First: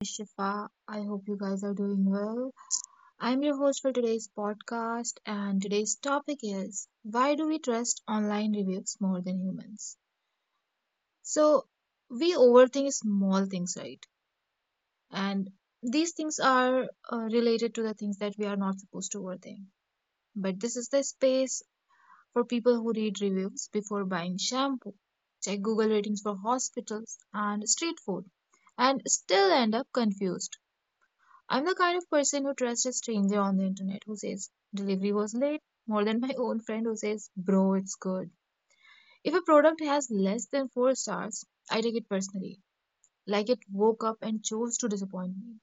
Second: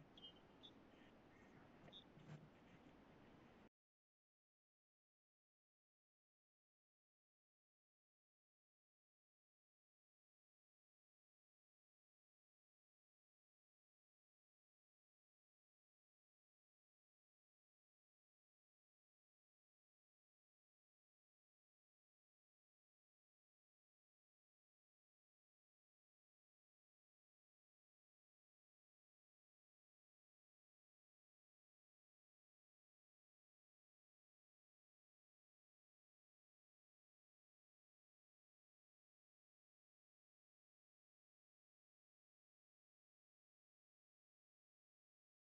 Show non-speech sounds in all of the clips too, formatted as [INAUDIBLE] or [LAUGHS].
Is Shifa. I hope you guys are doing well. I'm your host for today's podcast, and today's topic is why do we trust online reviews more than humans? So, we overthink small things, right? And these things are related to the things that we are not supposed to overthink. But this is the space for people who read reviews before buying shampoo, check Google ratings for hospitals and street food, and still end up confused. I'm the kind of person who trusts a stranger on the internet who says delivery was late more than my own friend who says, bro, it's good. If a product has less than four stars, I take it personally, like it woke up and chose to disappoint me.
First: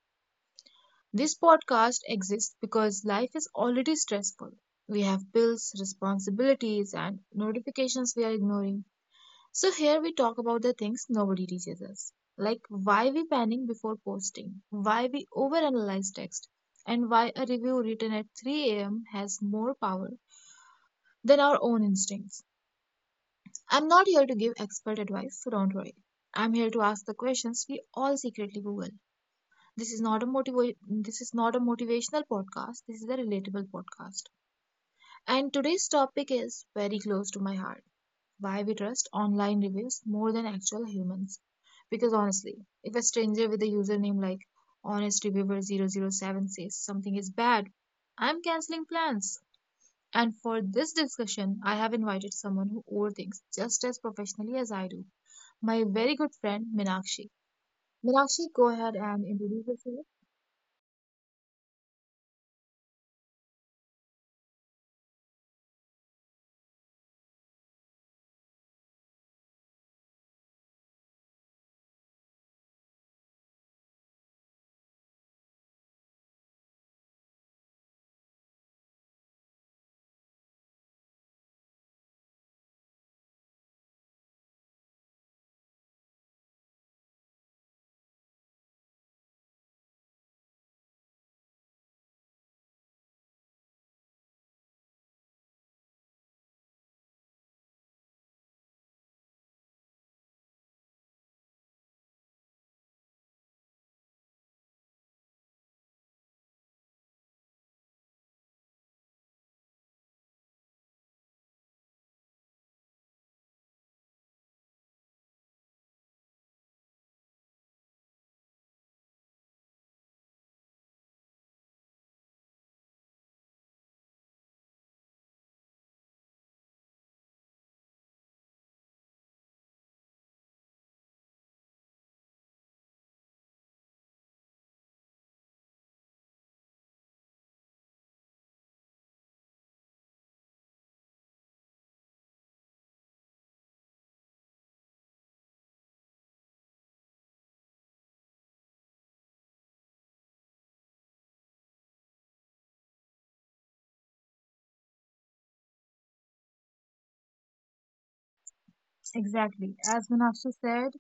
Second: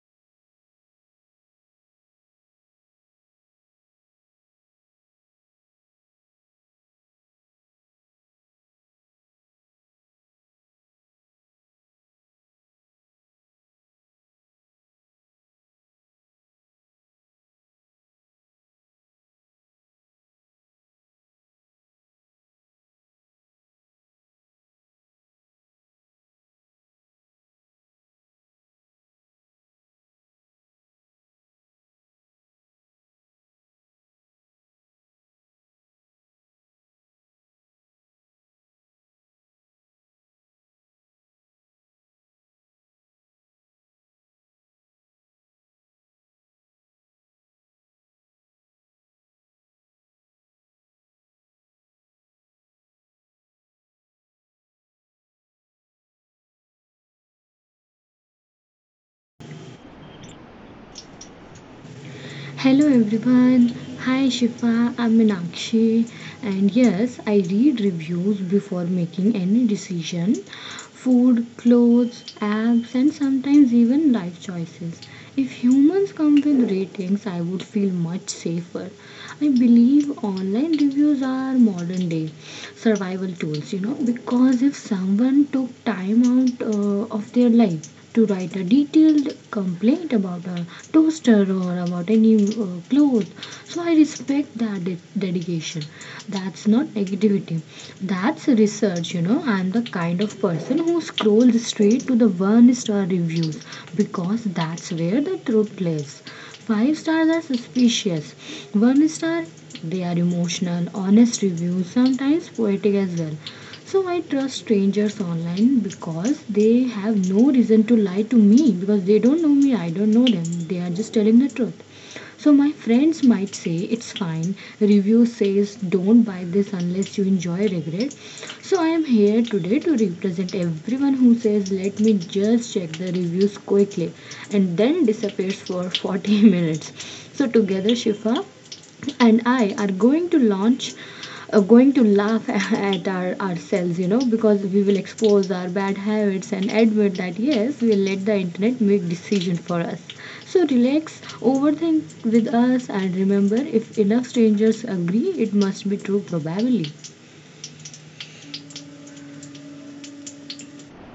This podcast exists because life is already stressful. We have bills, responsibilities, and notifications we are ignoring. So here we talk about the things nobody teaches us, like why we panic before posting, why we overanalyze text, and why a review written at 3 a.m. has more power than our own instincts. I'm not here to give expert advice, so don't worry. I'm here to ask the questions we all secretly Google. This is not a motivational podcast, this is a relatable podcast. And today's topic is very close to my heart, why we trust online reviews more than actual humans. Because honestly, if a stranger with a username like honest reviewer zero zero 007 says something is bad, I'm canceling plans. And for this discussion, I have invited someone who overthinks just as professionally as I do, my very good friend Minakshi. Minakshi, go ahead and introduce yourself. Hello everyone. Hi Shifa, I'm Meenakshi, and yes, I read reviews before making any decision. Food, clothes, apps, and sometimes even life choices. If humans come with ratings, I would feel much safer. I believe online reviews are modern day survival tools, you know because if someone took time out of their life to write a detailed complaint about a toaster or about any cloth, so I respect that dedication. That's not negativity, that's research. You know I'm the kind of person who scrolls straight to the one star reviews, because that's where the truth lives. Five stars are suspicious. One star, they are emotional, honest reviews, sometimes poetic as well. So I trust strangers online because they have no reason to lie to me, because they don't know me, I don't know them. They are just telling the truth. So my friends might say it's fine. Review says don't buy this unless you enjoy regret. So I am here today to represent everyone who says let me just check the reviews quickly and then disappears for [LAUGHS] 40 minutes. So together Shifa and I are going to laugh [LAUGHS] at ourselves, you know because we will expose our bad habits and admit that yes, we let the internet make decision for us. So relax, overthink with us, and remember, if enough strangers agree, it must be true, probably. Exactly. As Minakshi said,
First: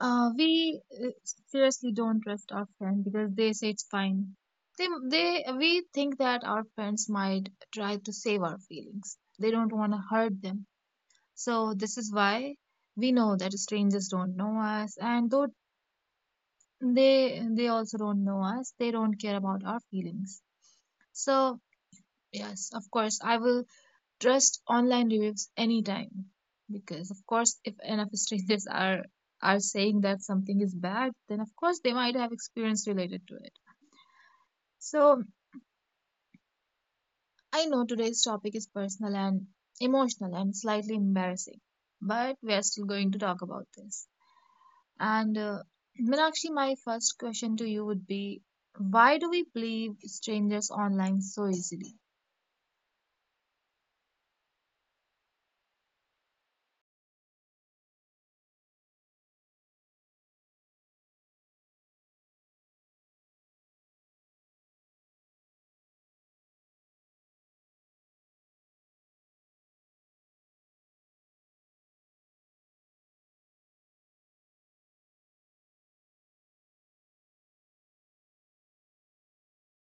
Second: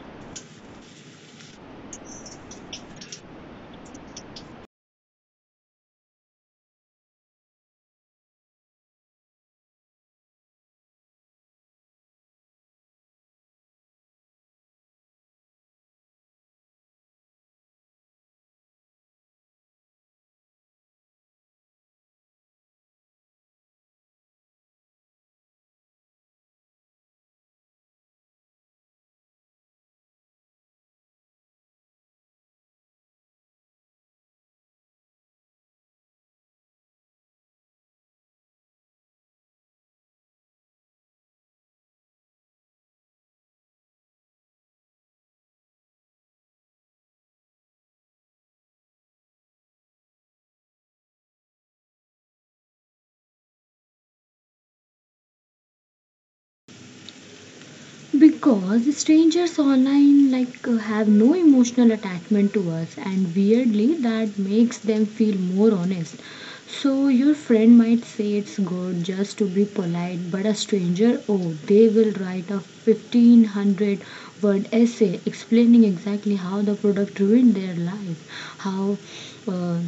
we seriously don't trust our friend because they say it's fine. We think that our friends might try to save our feelings. They don't want to hurt them. So this is why we know that strangers don't know us, and though they also don't know us, they don't care about our feelings. So yes, of course, I will trust online reviews anytime, because of course if enough [LAUGHS] strangers are saying that something is bad, then of course they might have experience related to it. So I know today's topic is personal and emotional and slightly embarrassing, but we are still going to talk about this. And Meenakshi, my first question to you would be, why do we believe strangers online so easily? Because strangers online, like, have no emotional attachment to us, and weirdly that makes them feel more honest. So your friend might say it's good just to be polite, but a stranger, oh, they will write a 1500 word essay explaining exactly how the product ruined their life, how uh,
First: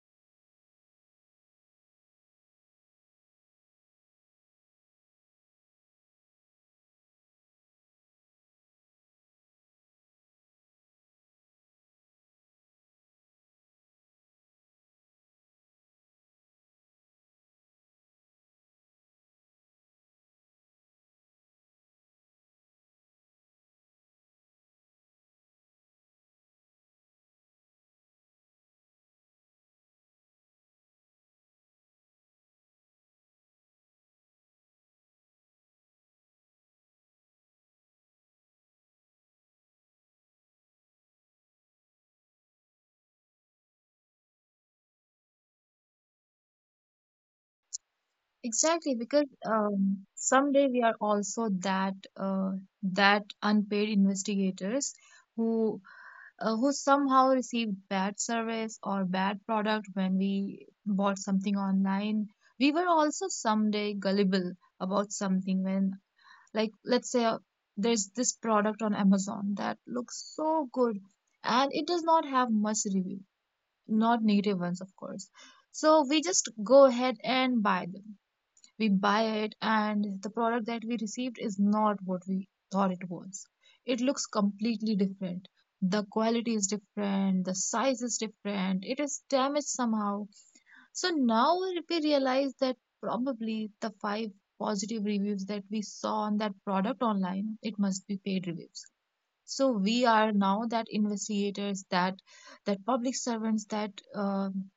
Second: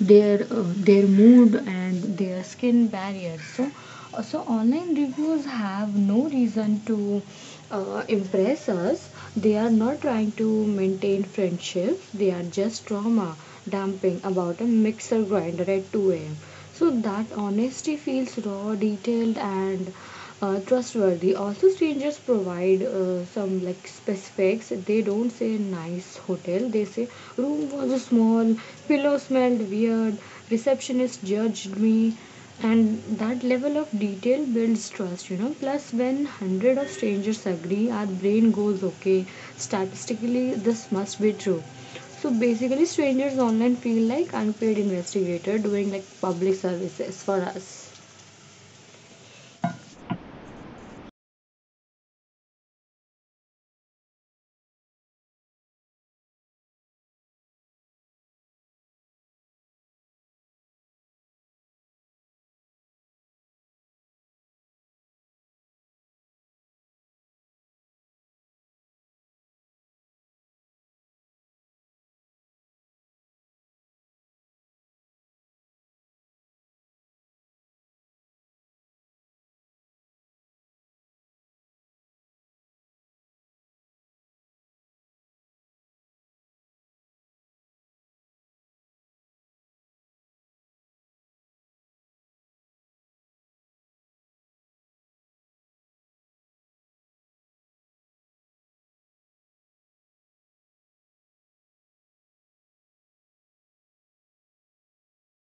their uh, their mood and their skin barrier. So so online reviews have no reason to impress us. They are not trying to maintain friendships, they are just trauma dumping about a mixer grinder at 2 a.m., so that honesty feels raw, detailed, and trustworthy. Also, strangers provide some, like, specifics. They don't say nice hotel. They say room was small, pillow smelled weird, receptionist judged me, and that level of detail builds trust. You know. Plus, when hundred of strangers agree, our brain goes okay. Statistically, this must be true. So basically, strangers online feel like unpaid investigator doing like public services for us. Exactly, because someday we are also that that unpaid investigators who who somehow received bad service or bad product when we bought something online. We were also someday gullible about something when, like, let's say there's this product on Amazon that looks so good and it does not have much review, not negative ones, of course. So we just go ahead and buy them we buy it, and the product that we received is not what we thought it was. It looks completely different, the quality is different, the size is different, it is damaged somehow. So now we realize that probably the five positive reviews that we saw on that product online, it must be paid reviews. So we are now that investigators, that public servants,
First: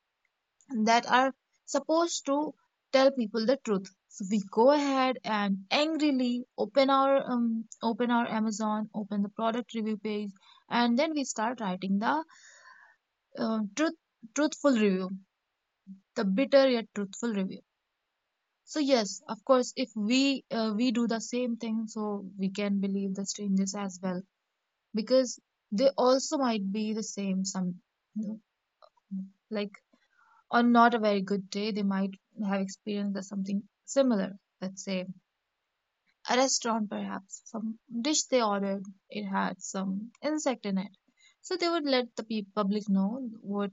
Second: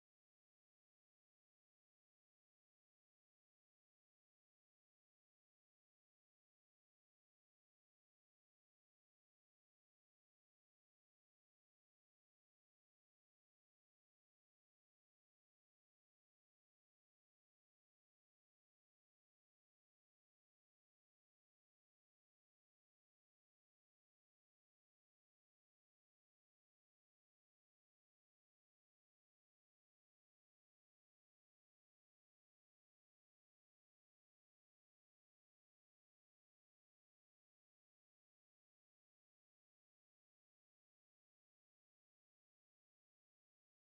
that are supposed to tell people the truth. So we go ahead and angrily open our Amazon, open the product review page, and then we start writing the uh, truth truthful review, the bitter yet truthful review. So yes, of course, if we we do the same thing, so we can believe the strangers as well, because they also might be the same. Some, like, on not a very good day, they might have experienced something similar. Let's say a restaurant, perhaps some dish they ordered, it had some insect in it. So they would let the public know what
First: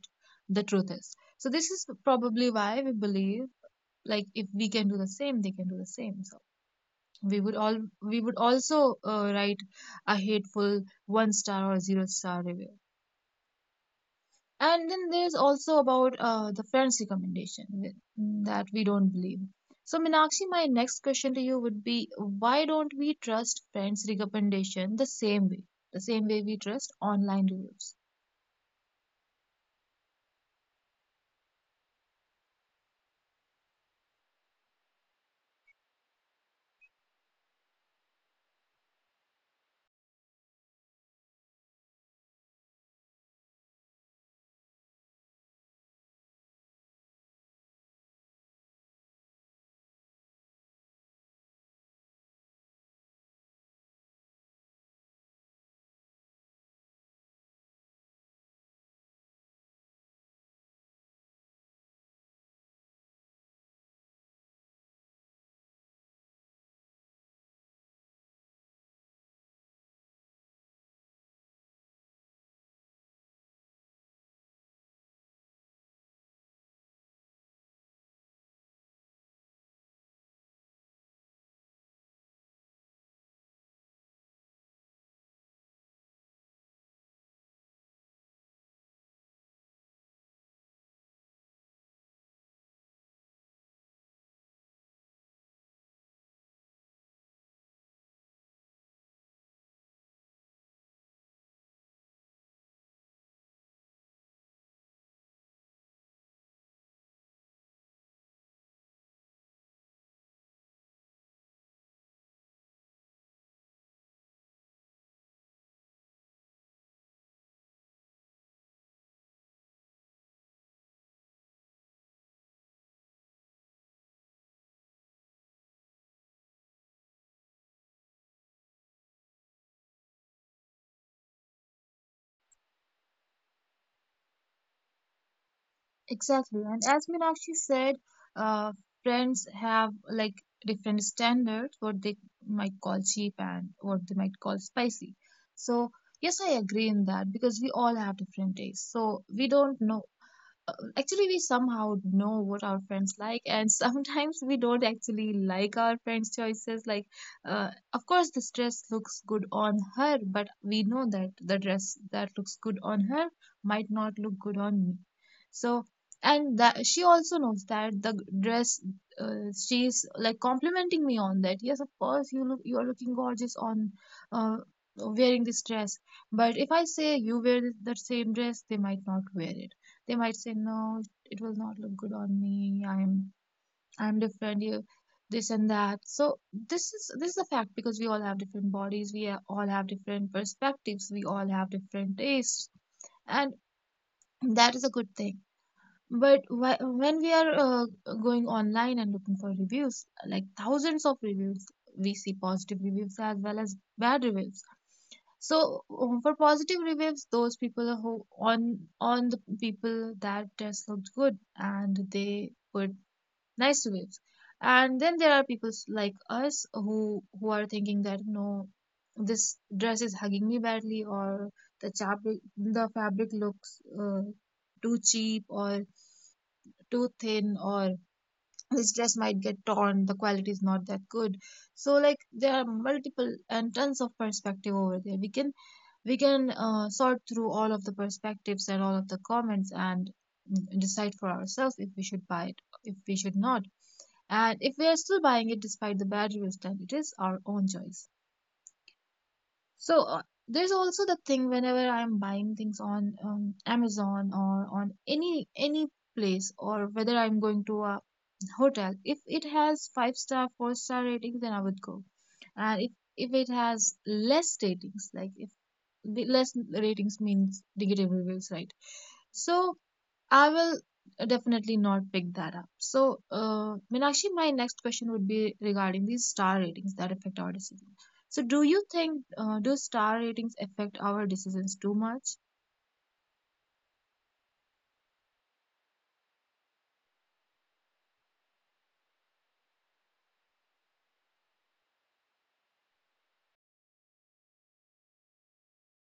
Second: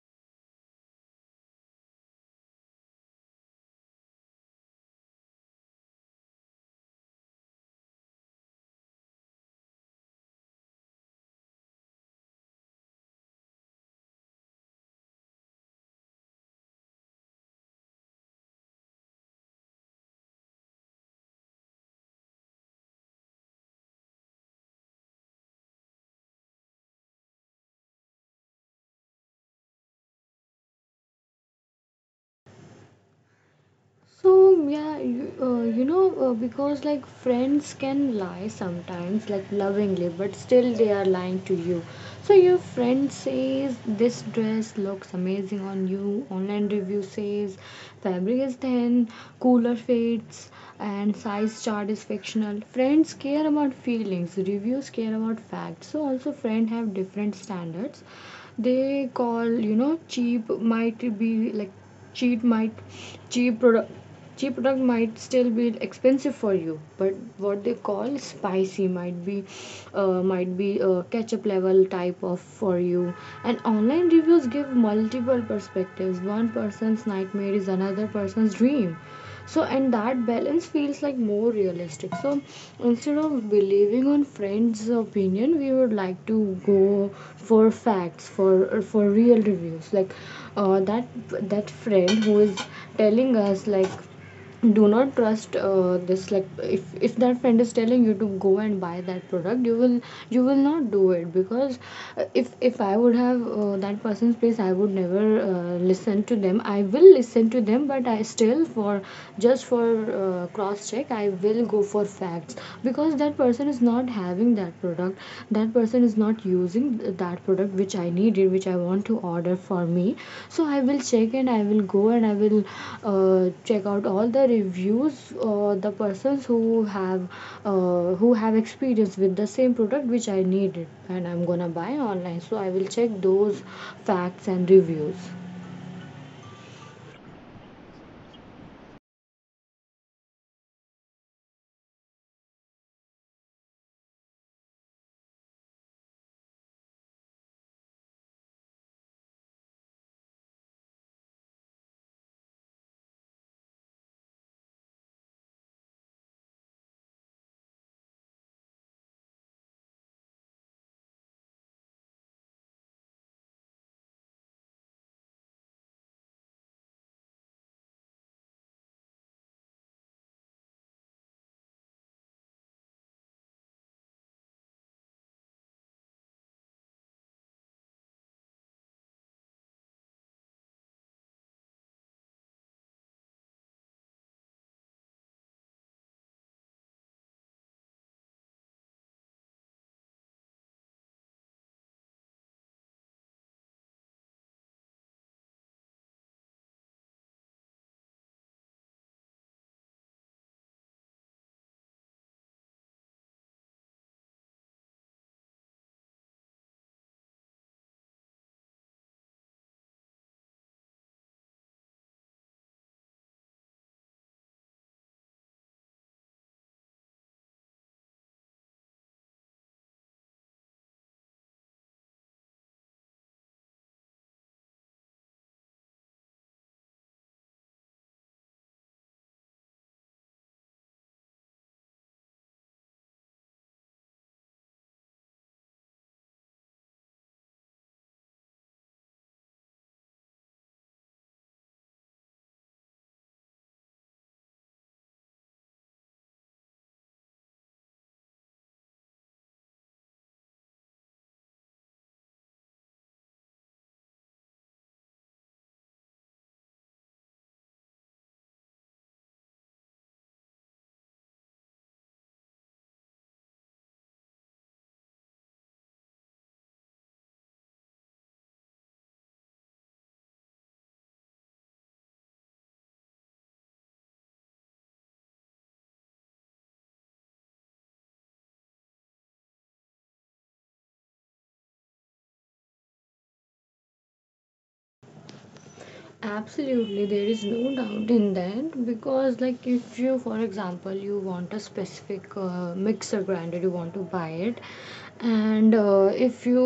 the truth is. So this is probably why we believe, like if we can do the same, they can do the same. So we would also write a hateful one star or zero star review. And then there's also about the friends recommendation that we don't believe. So, Meenakshi, my next question to you would be, why don't we trust friends recommendation the same way we trust online reviews? So yeah, because like friends can lie sometimes, like lovingly, but still they are lying to you. So your friend says this dress looks amazing on you. Online review says fabric is thin, cooler fits, and size chart is fictional. Friends care about feelings. Reviews care about facts. So also friends have different standards. They call, you know cheap might be like cheap might cheap product cheap product might still be expensive for you, but what they call spicy might be, might be a ketchup level type of for you. And online reviews give multiple perspectives. One person's nightmare is another person's dream, so and that balance feels like more realistic. So instead of believing on friends opinion, we would like to go for facts, for real reviews, like uh, that that friend who is telling us like, do not trust this. Like, if that friend is telling you to go and buy that product, you will, you will not do it. Because if I would have that person's place, I would never listen to them. I will listen to them, but I still, for just for cross check, I will go for facts, because that person is not having that product. That person is not using that product which I needed, which I want to order for me. So I will check, and I will go, and I will uh, check out all the reviews, the persons have who have experience with the same product which I needed and I'm gonna buy online. So I will check those facts and reviews. Exactly. And as Meenakshi said, uh, friends have, like, different standards, what they might call cheap and what they might call spicy. So, yes, I agree in that, because we all have different tastes. So, we don't know, actually we somehow know what our friends like, and [LAUGHS] sometimes we don't actually like our friends choices, like of course this dress looks good on her, but we know that the dress that looks good on her might not look good on me. So, and that she also knows that the dress, she's like complimenting me on that, yes of course you look, you are looking gorgeous on, uh, wearing this dress, but if I say you wear the same dress, they might not wear it. They might say, no, it will not look good on me. I'm different. You, this and that. So this is a fact, because we all have different bodies. We all have different perspectives. We all have different tastes, and that is a good thing. But when we are going online and looking for reviews, like thousands of reviews, we see positive reviews as well as bad reviews. So for positive reviews, those people who on the people that dress looked good, and they put nice reviews, and then there are people like us who are thinking that, no, this dress is hugging me badly, or the fabric looks too cheap, or too thin, or this dress might get torn, the quality is not that good. So like there are multiple and tons of perspective over there. We can sort through all of the perspectives and all of the comments and decide for ourselves if we should buy it, if we should not. And if we are still buying it despite the bad reviews, then it is our own choice. So there's also the thing, whenever I am buying things on Amazon or on any place, or whether I'm going to a hotel. If it has five star, four-star ratings, then I would go. And if it has less ratings, like if the less ratings means negative reviews, right? So I will definitely not pick that up. So, Meenakshi, my next question would be regarding these star ratings that affect our decisions. So, do you think do star ratings affect our decisions too much? Absolutely, there is no doubt in that because, like, if you, for example, you want a specific mixer grinder, you want to buy it, and if you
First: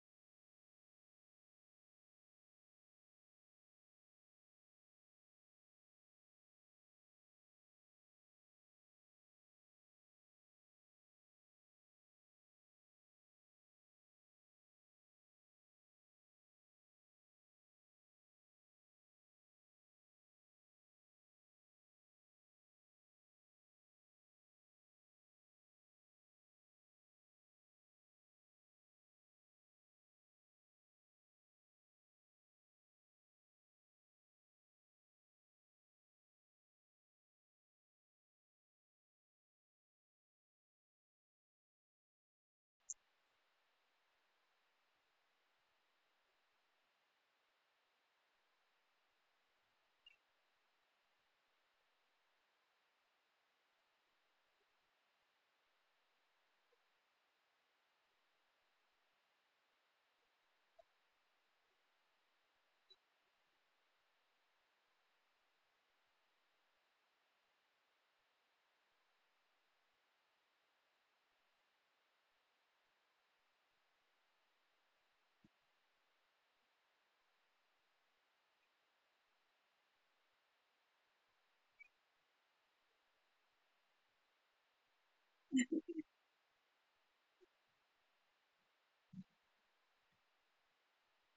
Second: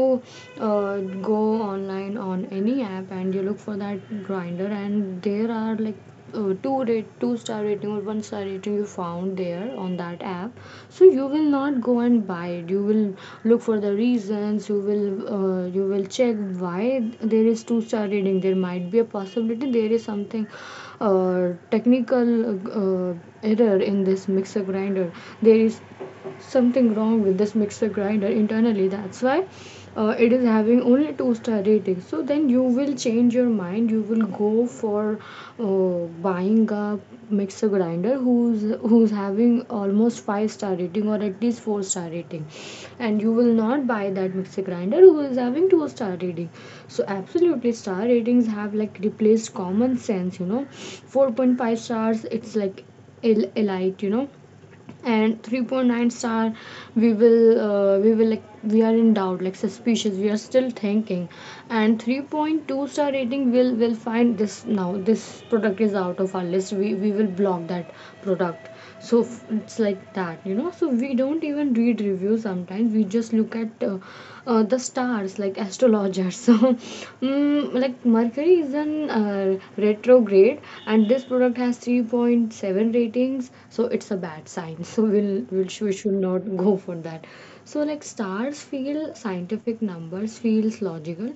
go online on any app and you look for that grinder, and there are like two star rating or one star rating you found there on that app, so you will not go and buy it. You will look for the reasons. You will you will check why there is two-star rating. There might be a possibility there is something technical uh, error in this mixer grinder. There is something wrong with this mixer grinder internally, that's why it is having only two-star rating. So then you will change your mind. You will go for buying a mixer grinder who's having almost five-star rating or at least four-star rating, and you will not buy that mixer grinder who is having two-star rating. So absolutely, star ratings have like replaced common sense. You know 4.5 stars, it's like elite, you know and 3.9 star, we will, we are in doubt, like suspicious. We are still thinking. And 3.2-star rating will find this, now this product is out of our list. We will block that product. So it's like that. You know so we don't even read reviews sometimes. We just look at the stars like astrology, Roger. [LAUGHS] So, like Mercury is an retrograde, and this product has 3.7 ratings, so it's a bad sign. [LAUGHS] So we should not go for that. So like, stars feel scientific, numbers feels logical,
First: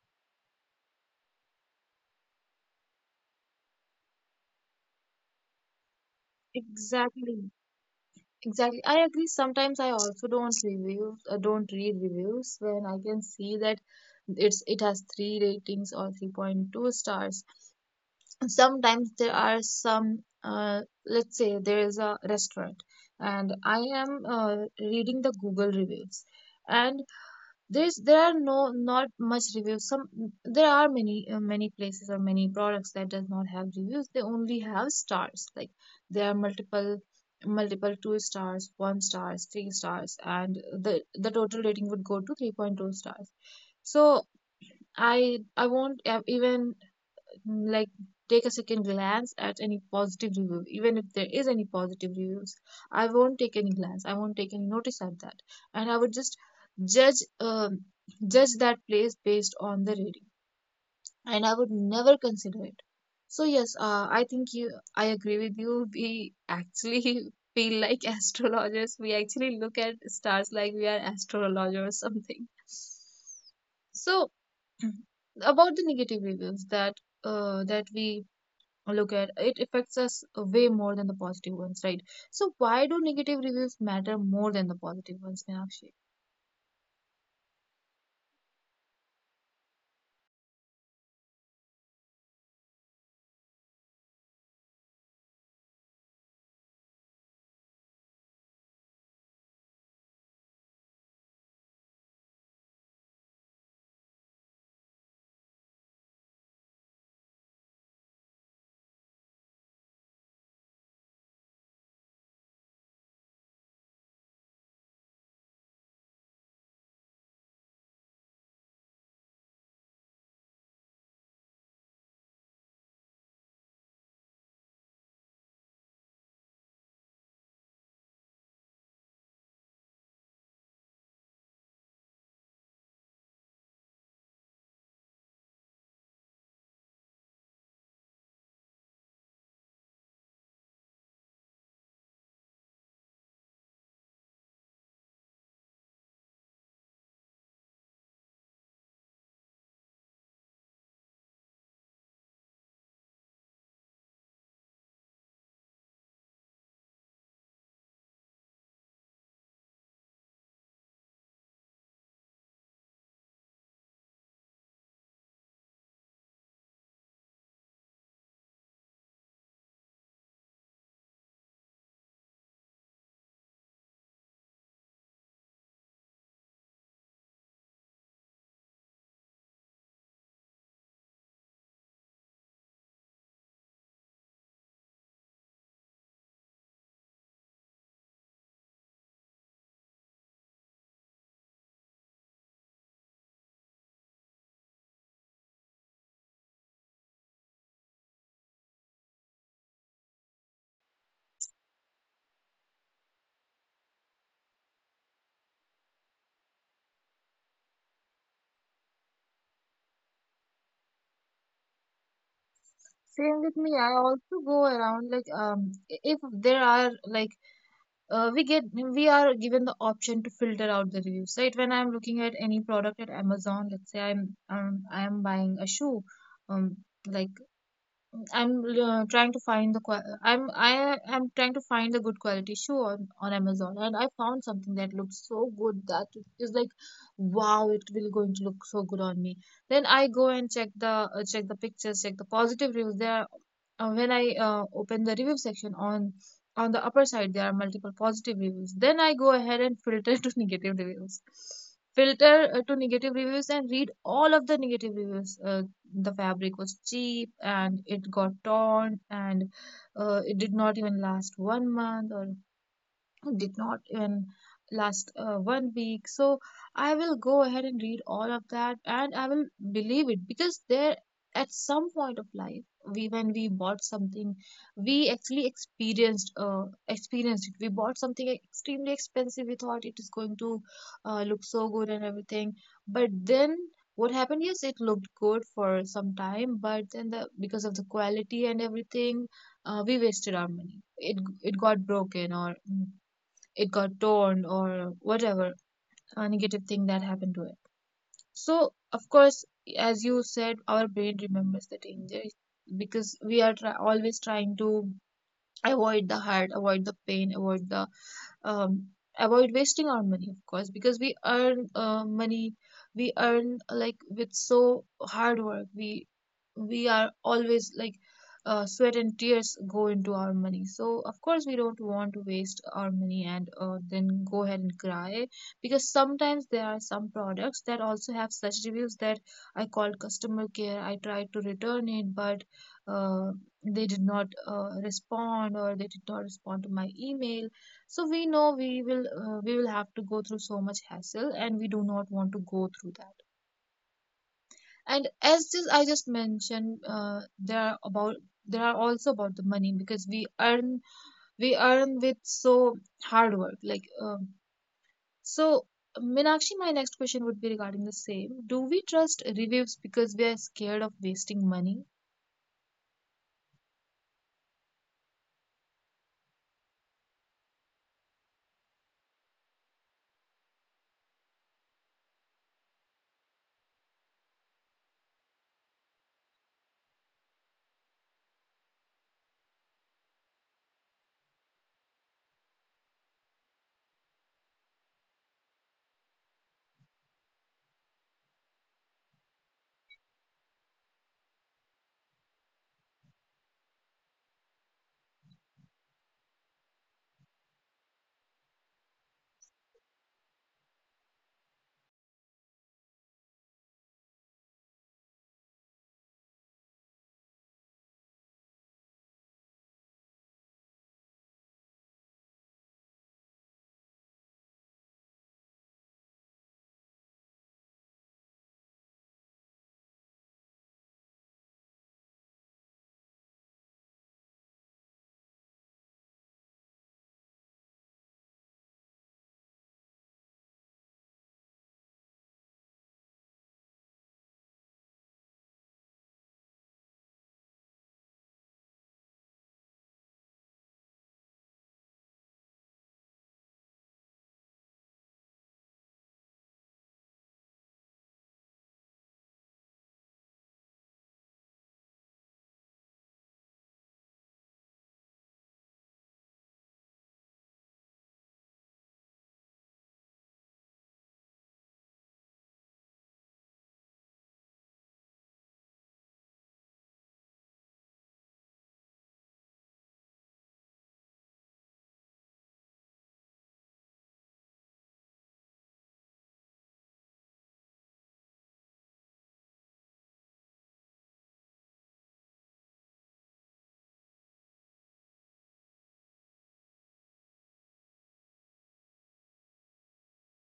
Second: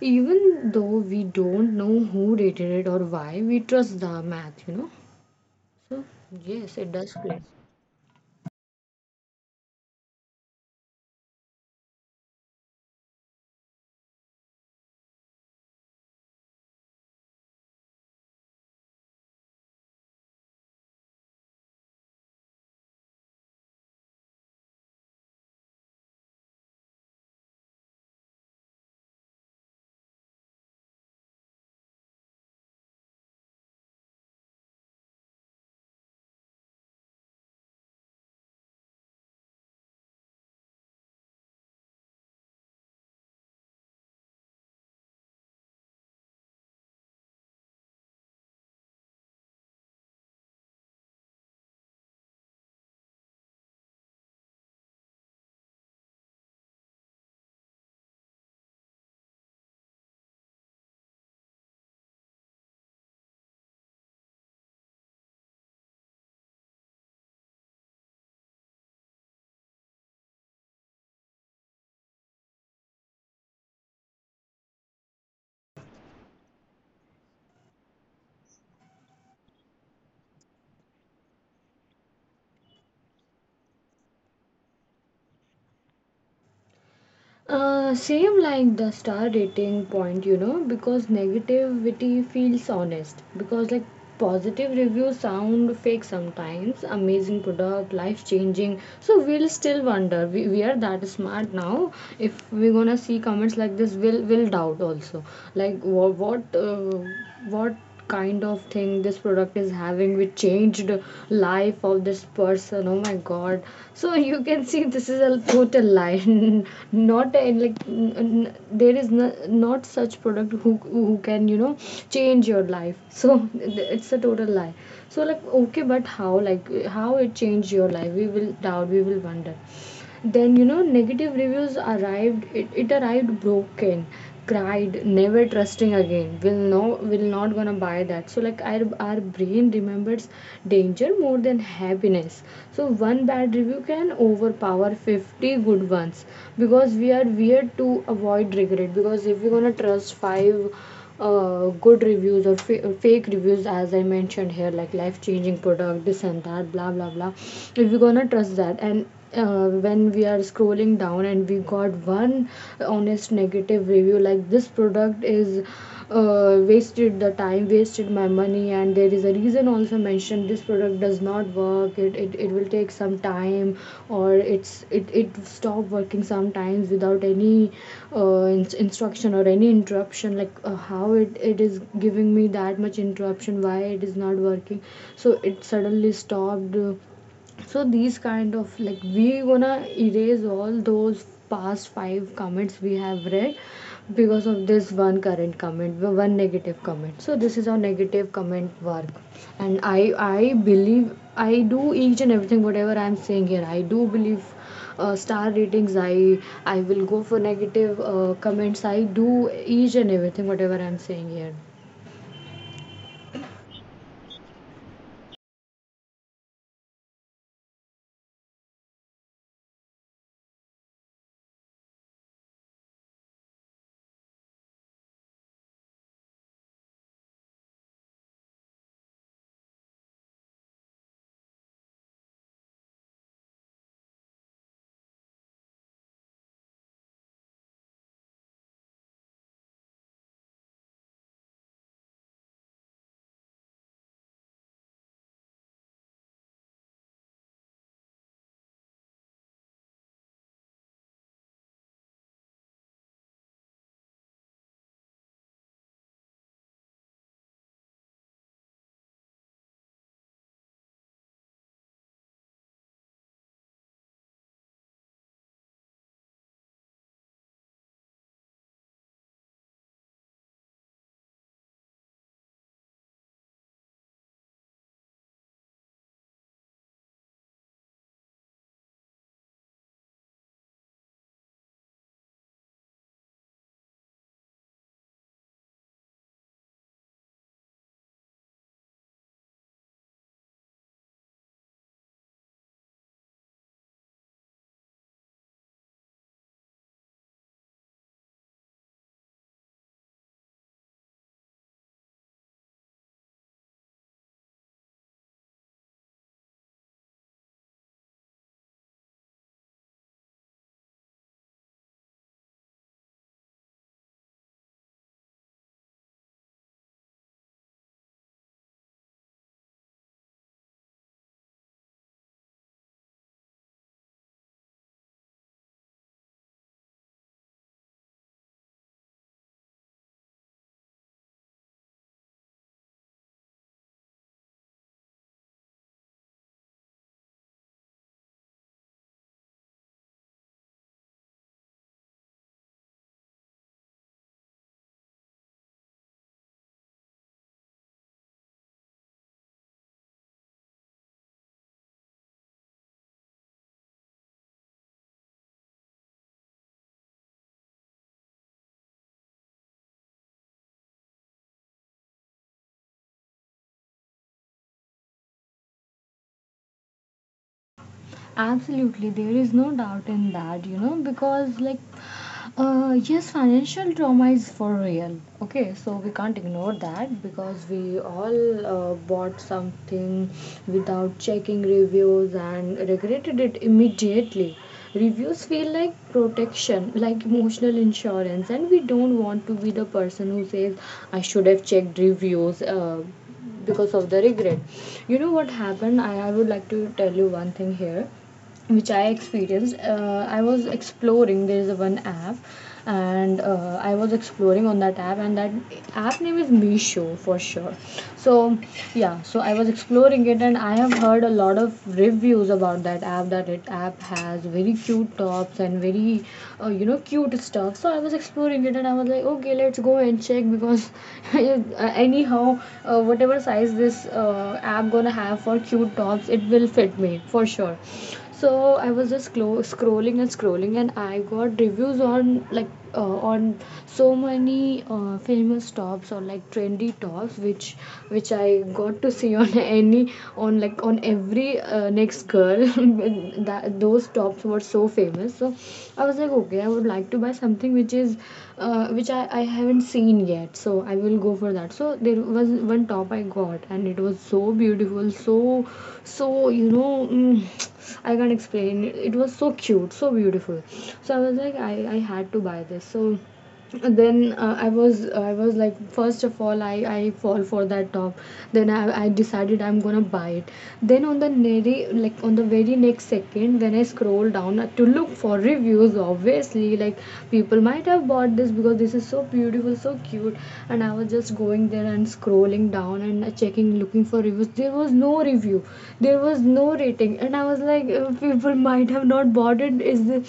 even though we don't know who rated it or why. We trust the math. You know. So yes, it does play. Exactly. Exactly. I agree. Sometimes I also don't review, don't read reviews when I can see that it has three ratings or 3.2 stars. Sometimes there are some, let's say there is a restaurant, and I am reading the Google reviews, and there are no, not much reviews, some, there are many many places or many products that does not have reviews, they only have stars, like there are multiple, multiple two stars, one stars, three stars, and the the total rating would go to 3.2 stars. So i I won't have even, like, take a second glance at any positive review, even if there is any positive reviews. I won't take any glance, I won't take any notice at that, and I would just judge, judge that place based on the rating, and I would never consider it. So yes, I think you, I agree with you, we actually [LAUGHS] feel like astrologers, we actually look at stars like we are astrologers or something. So [CLEARS THROAT] about the negative reviews that that we look at, it affects us way more than the positive ones, right? So why do negative reviews matter more than the positive ones, Meenakshi? Same like the star rating point, you know, because negativity feels honest. Because, like, positive reviews sound fake sometimes, amazing product, life changing. So, we'll still wonder. We are that smart now. If we're gonna see comments like this, we'll doubt also. Like, what kind of thing this product is having which changed life of this person. Oh my god, so you can see this is a total lie. [LAUGHS] Not a, like, there is no, not such product who can, you know, change your life. [LAUGHS] So it's a total lie. So like, okay, but how, like how it changed your life? We will doubt, we will wonder. Then you know, negative reviews arrived. It arrived broken, cried, never trusting again. Will not gonna buy that. So, like, our brain remembers danger more than happiness. So, one bad review can overpower 50 good ones, because we are weird to avoid regret. Because if we're gonna trust five good reviews, or fake reviews, as I mentioned here, like life changing product, this and that, blah blah blah. If we're gonna trust that, and when we are scrolling down and we got one honest negative review, like this product is wasted the time, wasted my money, and they, there is a reason also mentioned, this product does not work, it will take some time, or it's it stop working sometimes without any instruction or any interruption. Like how it is giving me that much interruption, why it is not working. So it suddenly stopped. Uh, so these kind of, like, we gonna erase all those past five comments we have read because of this one current comment, one negative comment. So this is how negative comment work, and I believe, I do each and everything whatever I'm saying here. I do believe star ratings. I will go for negative comments. I do each and everything whatever I'm saying here. Same with me. I also go around like if there are like we get we are given the option to filter out the reviews, right? When I'm looking at any product at Amazon, let's say I'm I'm buying a shoe, um like I am trying to find a good quality shoe on Amazon, and I found something that looks so good that it is like, wow, it will going to look so good on me. Then I go and check the pictures, check the positive reviews there. Uh, when I open the review section on the upper side, there are multiple positive reviews. Then I go ahead and filter [LAUGHS] to negative reviews, and read all of the negative reviews. The fabric was cheap and it got torn, and it did not even last one month, or did not even last one week. So I will go ahead and read all of that, and I will believe it. Because there at some point of life, we when we bought something, we actually experienced it. We bought something extremely expensive. We thought it is going to look so good and everything, but then what happened? Yes, it looked good for some time, but then the because of the quality and everything, we wasted our money. It got broken, or it got torn, or whatever, a negative thing that happened to it. So of course, as you said, our brain remembers the danger, because we are always trying to avoid the hurt, avoid the pain, avoid the um, avoid wasting our money, of course, because we earn money, we earn like with so hard work. We are always like sweat and tears go into our money. So of course we don't want to waste our money and then go ahead and cry, because sometimes there are some products that also have such reviews that I called customer care. I tried to return it, but uh, they did not respond, or they did not respond to my email. So we know we will have to go through so much hassle, and we do not want to go through that. And as just I just mentioned, there are about there are also about the money, because we earn with so hard work, like, so Minakshi, my next question would be regarding the same. Do we trust reviews because we are scared of wasting money? Absolutely, there is no doubt in that, you know because like, yes, financial trauma is for real. Okay, so we can't ignore that, because we all bought something without checking reviews and regretted it immediately. Reviews feel like protection, like emotional insurance, and we don't want to be the person who says, I should have checked reviews. Because of the regret, you know what happened? I would like to tell you one thing here which I experienced. I was exploring. There is a one app, and I was exploring on that app, and that app name is Meesho for sure. So yeah, so I was exploring it, and I have heard a lot of reviews about that app, that it app has very cute tops and very you know cute stuff. So I was exploring it, and I was like, okay, let's go and check because [LAUGHS] anyhow, whatever size this app gonna have for cute tops, it will fit me for sure so I was just scrolling and scrolling, and I got reviews on like on so many famous tops or like trendy tops which I got to see on [LAUGHS] any on like on every next girl [LAUGHS] that those tops were so famous. So I was like, okay, I would like to buy something which is which I haven't seen yet, so I will go for that. So there was one top I got, and it was so beautiful. So so you know mm, I can't explain. It was so cute, so beautiful. So I was like, I had to buy this. So then I was like, first of all, I fall for that top, then I decided I'm gonna buy it. Then on the very like on the very next second when I scroll down to look for reviews, obviously like people might have bought this because this is so beautiful, so cute. And I was just going there and scrolling down and checking, looking for reviews. There was no review, there was no rating, and I was like, people might have not bought it. Is it,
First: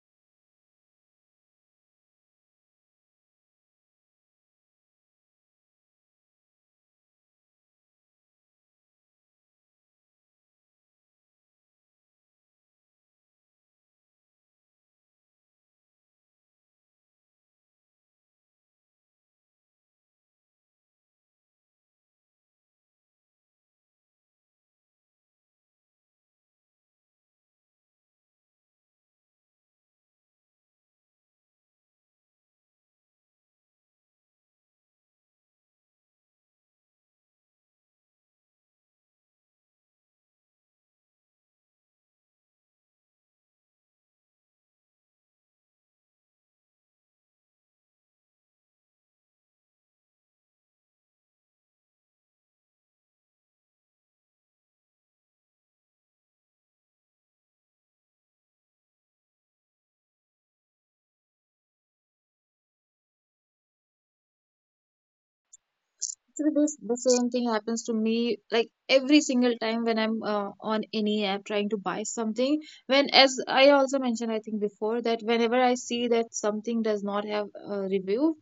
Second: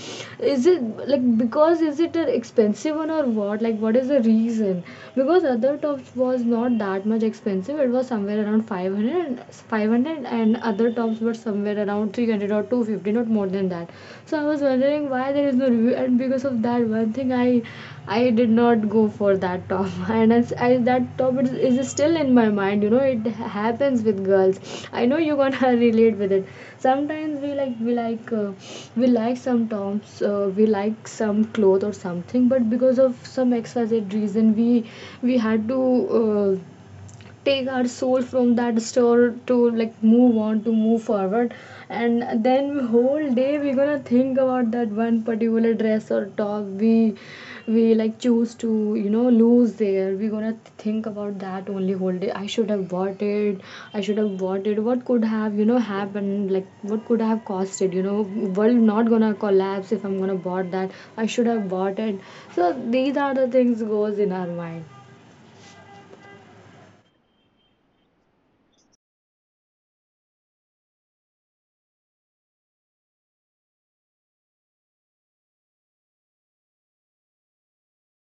is it like, because is it an expensive one, or what, like what is the reason? Because other tops was not that much expensive. It was somewhere around five hundred, and five hundred, and other tops were somewhere around 300 or 250, not more than that. So I was wondering why there is no review, and because of that one thing, I did not go for that top, [LAUGHS] and as I, that top is still in my mind. You know, it happens with girls. I know you gonna [LAUGHS] relate with it. Sometimes we like some tops, we like some clothes or something, but because of some XYZ reason, we had to. Uh, Take our soul from that store to like move on, to move forward. And then whole day we're gonna think about that one particular dress or top we like choose to you know lose there. We're gonna think about that only whole day. I should have bought it, I should have bought it. What could have you know happened, like what could have costed, you know, world not gonna collapse if I'm gonna bought that. I should have bought it. So these are the things goes in our mind. Actually, this the same thing happens to me like every single time when I'm on any app trying to buy something. When as I also mentioned, I think before, that whenever I see that something does not have a review,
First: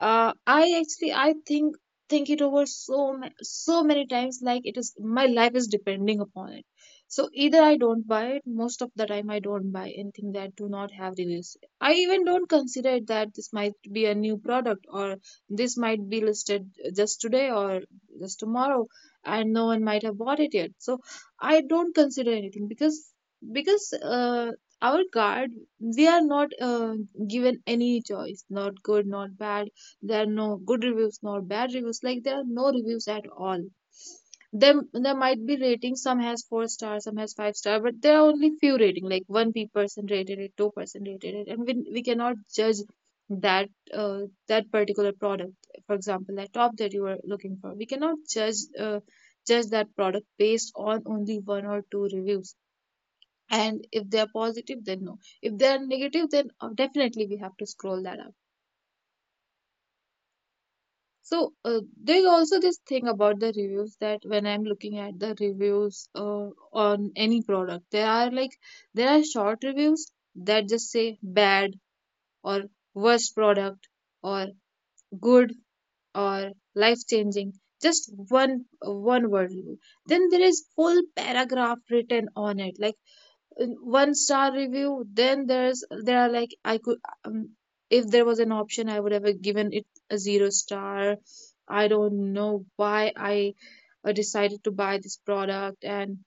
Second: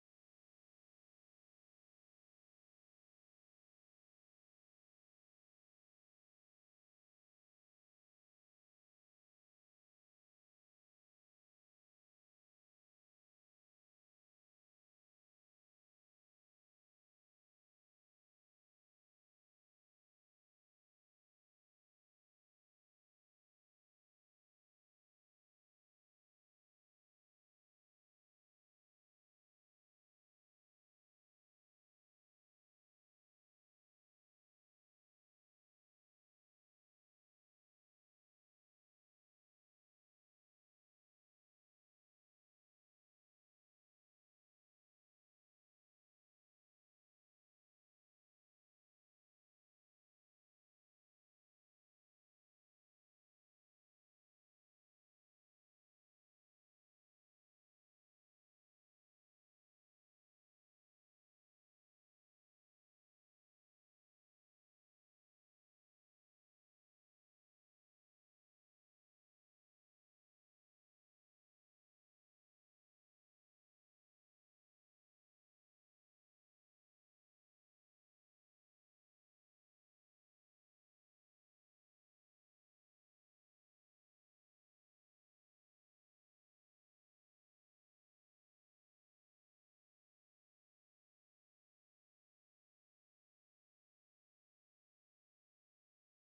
I actually I think it over so so many times, like it is my life is depending upon it. So either I don't buy it, most of the time I don't buy anything that do not have reviews. I even don't consider it that this might be a new product, or this might be listed just today or just tomorrow, and no one might have bought it yet. So I don't consider anything, because because uh, our card, we are not given any choice, not good, not bad. There are no good reviews, nor bad reviews. Like, there are no reviews at all. There might be ratings. Some has four stars, some has five star, but there are only few rating. Like one person rated it, two-person rated it, and we cannot judge that uh, that particular product. For example, that top that you were looking for, we cannot judge that product based on only one or two reviews. And if they are positive, then no. If they are negative, then definitely we have to scroll that up. So there's also this thing about the reviews that when I'm looking at the reviews on any product, there are like there are short reviews that just say bad, or worst product, or good, or life changing, just one word review. Then there is full paragraph written on it, like, one star review. Then there are like I could um, if there was an option, I would have given it a zero star. I don't know why I decided to buy this product, and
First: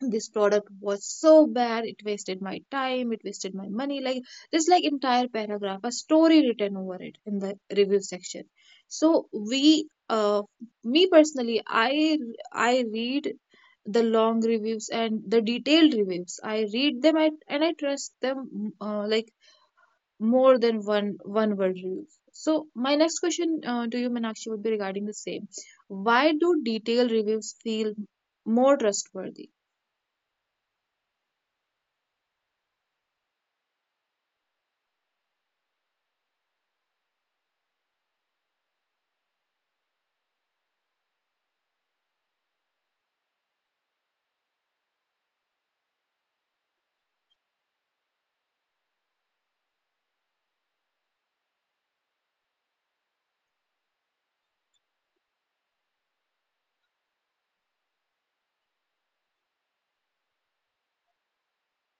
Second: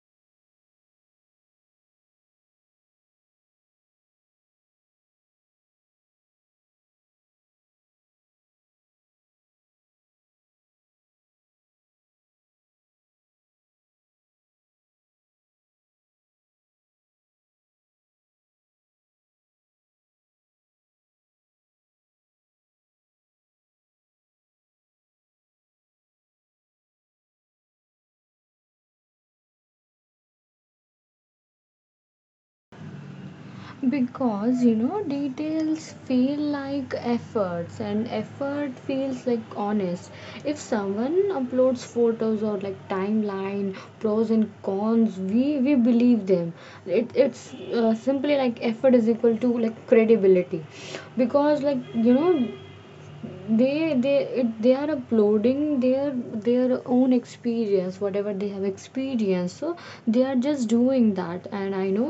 this product was so bad. It wasted my time, it wasted my money, like this, like entire paragraph, a story written over it in the review section. So we me personally, I read the long reviews and the detailed reviews. I read them at, and I trust them, like more than one word reviews. So my next question to you, Manakshi, would be regarding the same. Why do detailed reviews feel more trustworthy? Because you know details feel like efforts, and effort feels like honest. If someone uploads photos or like timeline, pros and cons, we believe them. It's simply like effort is equal to like credibility. Because like you know they they they are uploading their own experience, whatever they have experienced. So they are just doing that, and I know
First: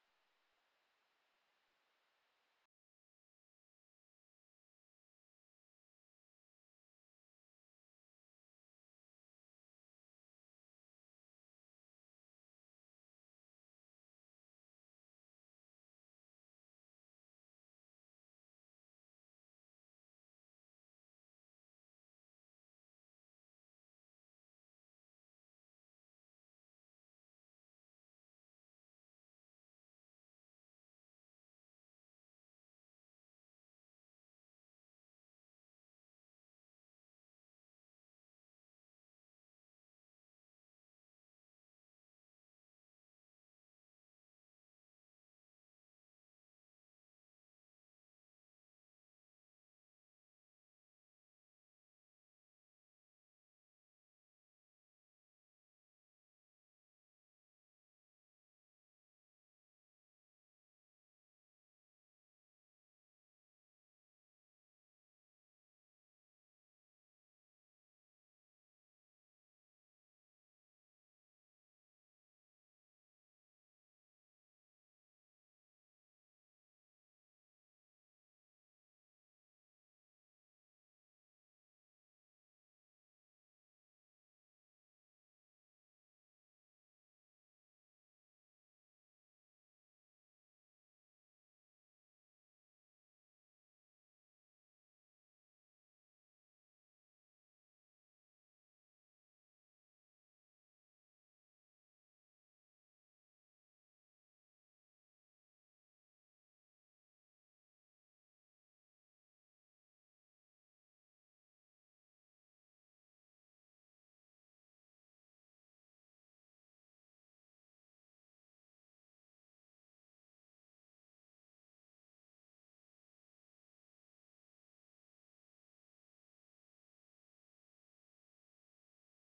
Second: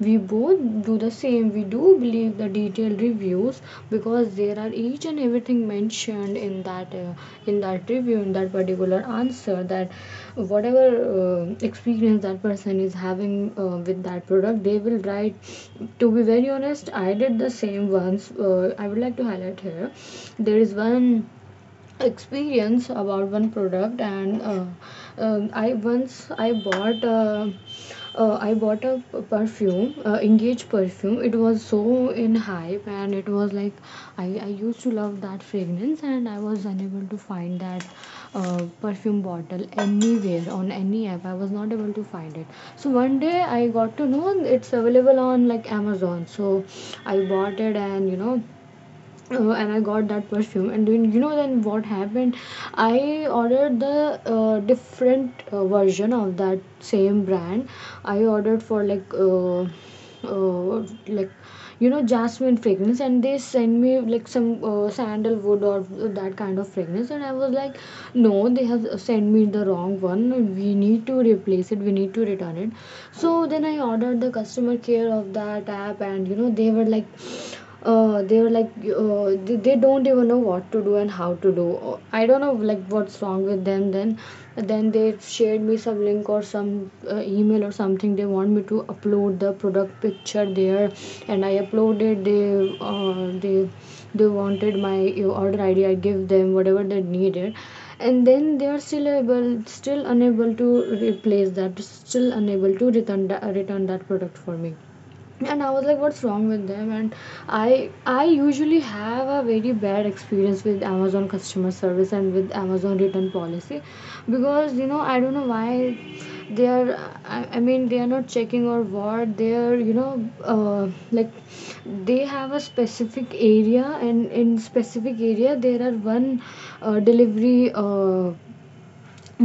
we both do the same. We do believe the detailed reviews because there are each and everything mentioned in that review, in that particular answer, that whatever experience that person is having with that product, they will write. To be very honest, I did the same once. I would like to highlight here there is one experience about one product. And I once I bought I bought a perfume, Engage perfume. It was so in hype, and it was like, I used to love that fragrance, and I was unable to find that perfume bottle anywhere on any app. I was not able to find it. So one day I got to know it's available on like Amazon. So I bought it, and you know and I got that perfume. And then you know then what happened? I ordered the different version of that same brand. I ordered for like uh, like you know jasmine fragrance, and they sent me like some sandalwood or that kind of fragrance, and I was like, no, they have sent me the wrong one. We need to replace it. We need to return it. So then I ordered the customer care of that app, and you know they were like they were like they don't even know what to do and how to do. I don't know like what's wrong with them. Then they shared me some link or some email or something. They want me to upload the product picture there, and I uploaded. They they wanted my order ID. I give them whatever they needed, and then they are still unable to replace that, still unable to return that product for me. And I was like, what's wrong with them? And I usually have a very bad experience with Amazon customer service and with Amazon return policy. Because you know I don't know why they are I mean they are not checking or what. They are you know like they have a specific area, and in specific area there are one delivery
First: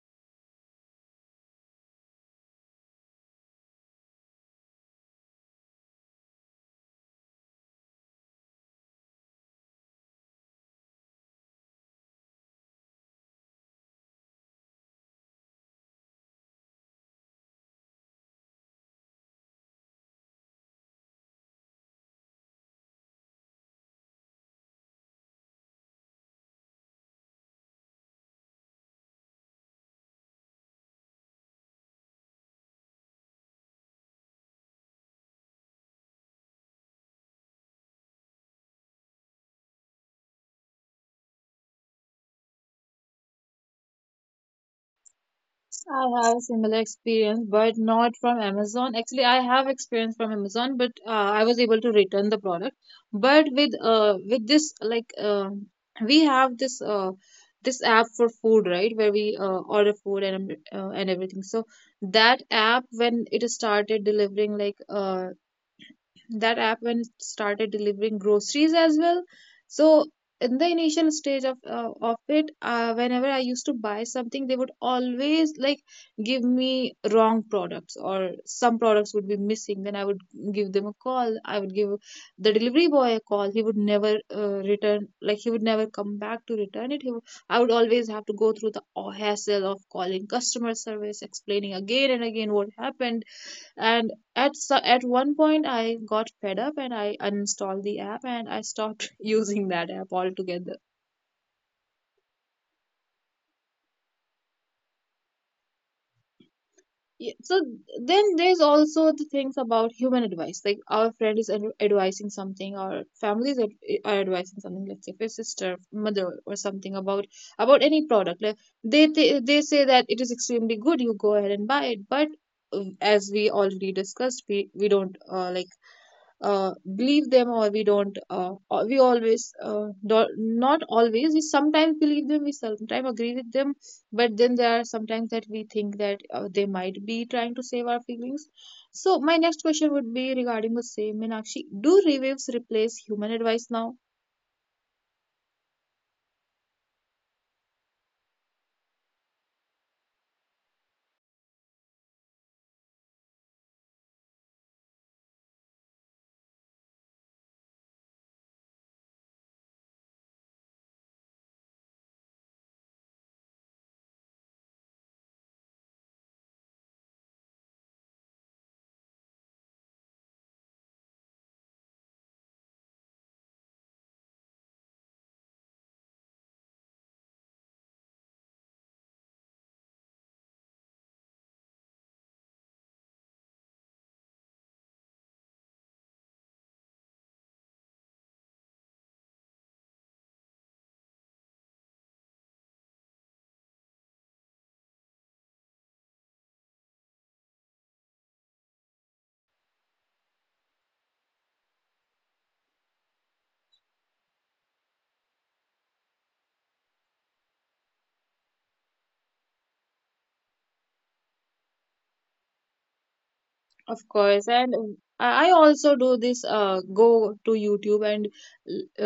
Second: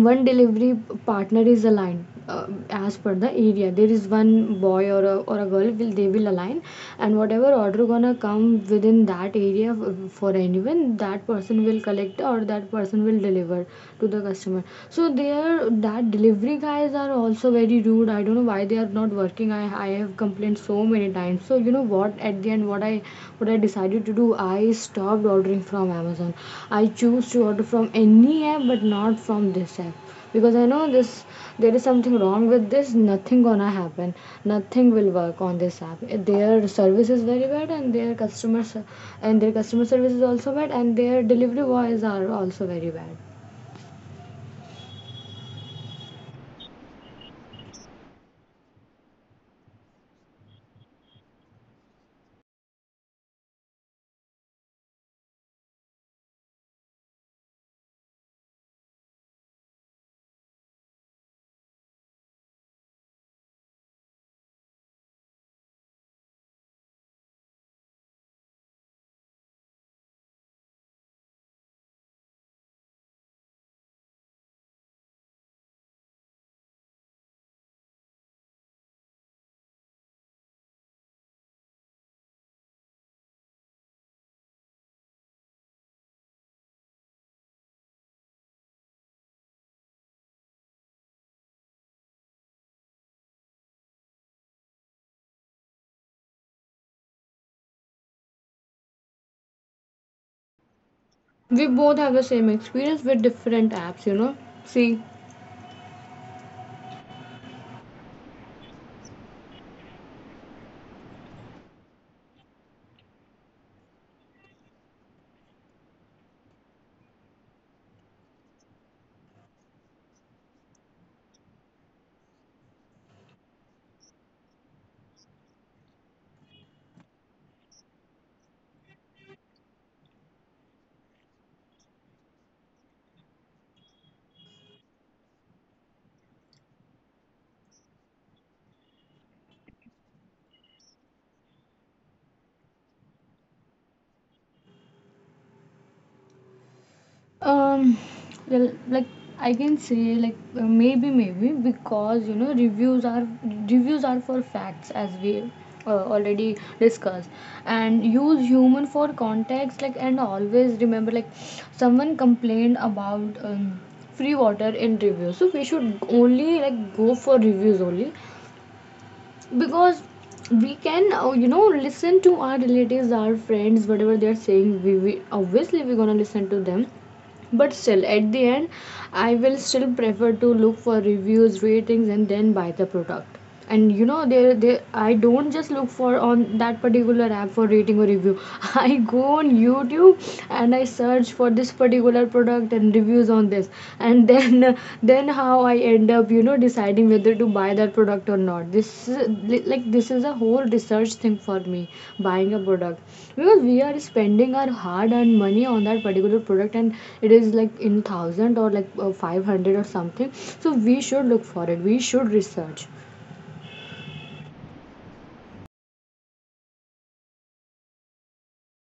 one delivery partner is aligned as per the area. There is one boy or a girl will they will align, and whatever order gonna come within that area for anyone, that person will collect or that person will deliver to the customer. So they are that delivery guys are also very rude. I don't know why they are not working. I have complained so many times. So so you know what? At the end, what I decided to do, I stopped ordering from Amazon. I choose to order from any app, but not from this app because I know this. There is something wrong with this. Nothing gonna happen. Nothing will work on this app. Their service is very bad, and their customer service is also bad, and their delivery boys are also very bad. I have a similar experience, but not from Amazon. Actually, I have experience from Amazon, but I was able to return the product. But with this, like, we have this this app for food, right? Where we order food and everything. So that app when it started delivering like uh that app when it started delivering groceries as well. So in the initial stage of it, whenever I used to buy something, they would always like give me wrong products, or some products would be missing. Then I would give the delivery boy a call. He would never return like he would never come back to return it. He would, I would always have to go through the hassle of calling customer service, explaining again and again what happened. And at one point, I got fed up, and I uninstalled the app, and I stopped [LAUGHS] using that app altogether. We both have the same experience with different apps. You know, see. Yeah, so then there's also the things about human advice, like our friend is advising something, our families are advising something. Let's say if a sister, mother, or something about any product, like, they they say that it is extremely good, you go ahead and buy it. But uh, as we already discussed, we don't uh, believe them, or we don't or we always not always, we sometimes believe them, we sometimes agree with them. But then there are sometimes that we think that they might be trying to save our feelings. So my next question would be regarding the same, Meenakshi. Do reviews replace human advice now? Um, well, like I can say, like maybe because you know reviews are for facts, as we already discussed, and use human for context, like, and always remember, like someone complained about free water in reviews, so we should only like go for reviews only. Because we can you know listen to our relatives, our friends, whatever they're saying, we obviously we're gonna listen to them, but still at the end I will still prefer to look for reviews, ratings, and then buy the product. And you know there I don't just look for on that particular app for rating or review. [LAUGHS] I go on YouTube and I search for this particular product and reviews on this and [LAUGHS] then and how I end up, you know, deciding whether to buy that product or not. This is like this is a whole research thing for me, buying a product, because we are spending our hard-earned money on that particular product, and it is like in thousand or like 500 or something. So we should look for it. We should research. Of course, and I also do this, go to YouTube and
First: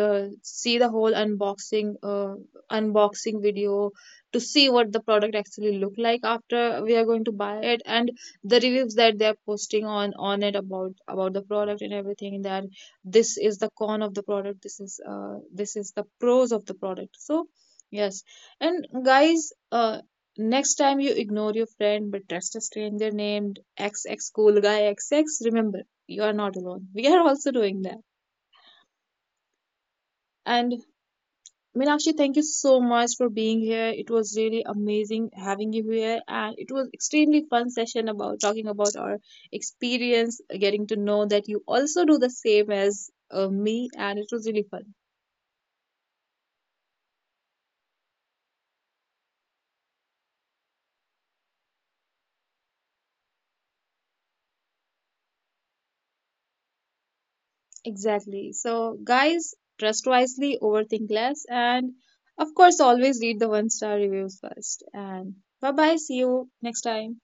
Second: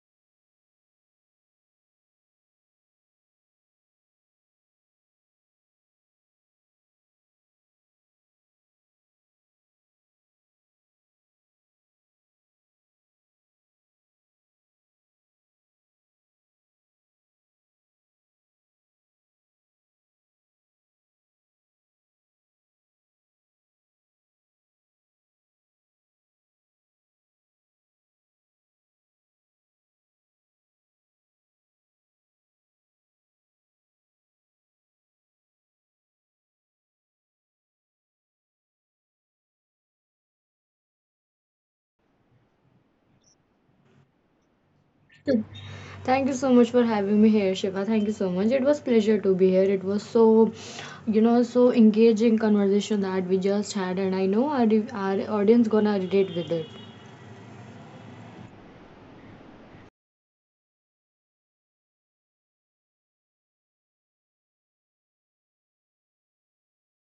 see the whole unboxing video, to see what the product actually look like after we are going to buy it, and the reviews that they're posting on it about the product, and everything that this is the con of the product, this is the pros of the product. So yes, and guys, next time you ignore your friend but trust a stranger named X X cool guy X X, remember, you are not alone. We are also doing that. And Meenakshi, thank you so much for being here. It was really amazing having you here, and it was extremely fun session about talking about our experience, getting to know that you also do the same as me, and it was really fun. Thank you so much for having me here, Shiva. Thank you so much. It was pleasure to be here. It was so, you know, so engaging conversation that we just had, and I know our audience gonna relate with it. Exactly. So, guys, trust wisely, overthink less, and of course, always read the one star reviews first. And bye bye. See you next time.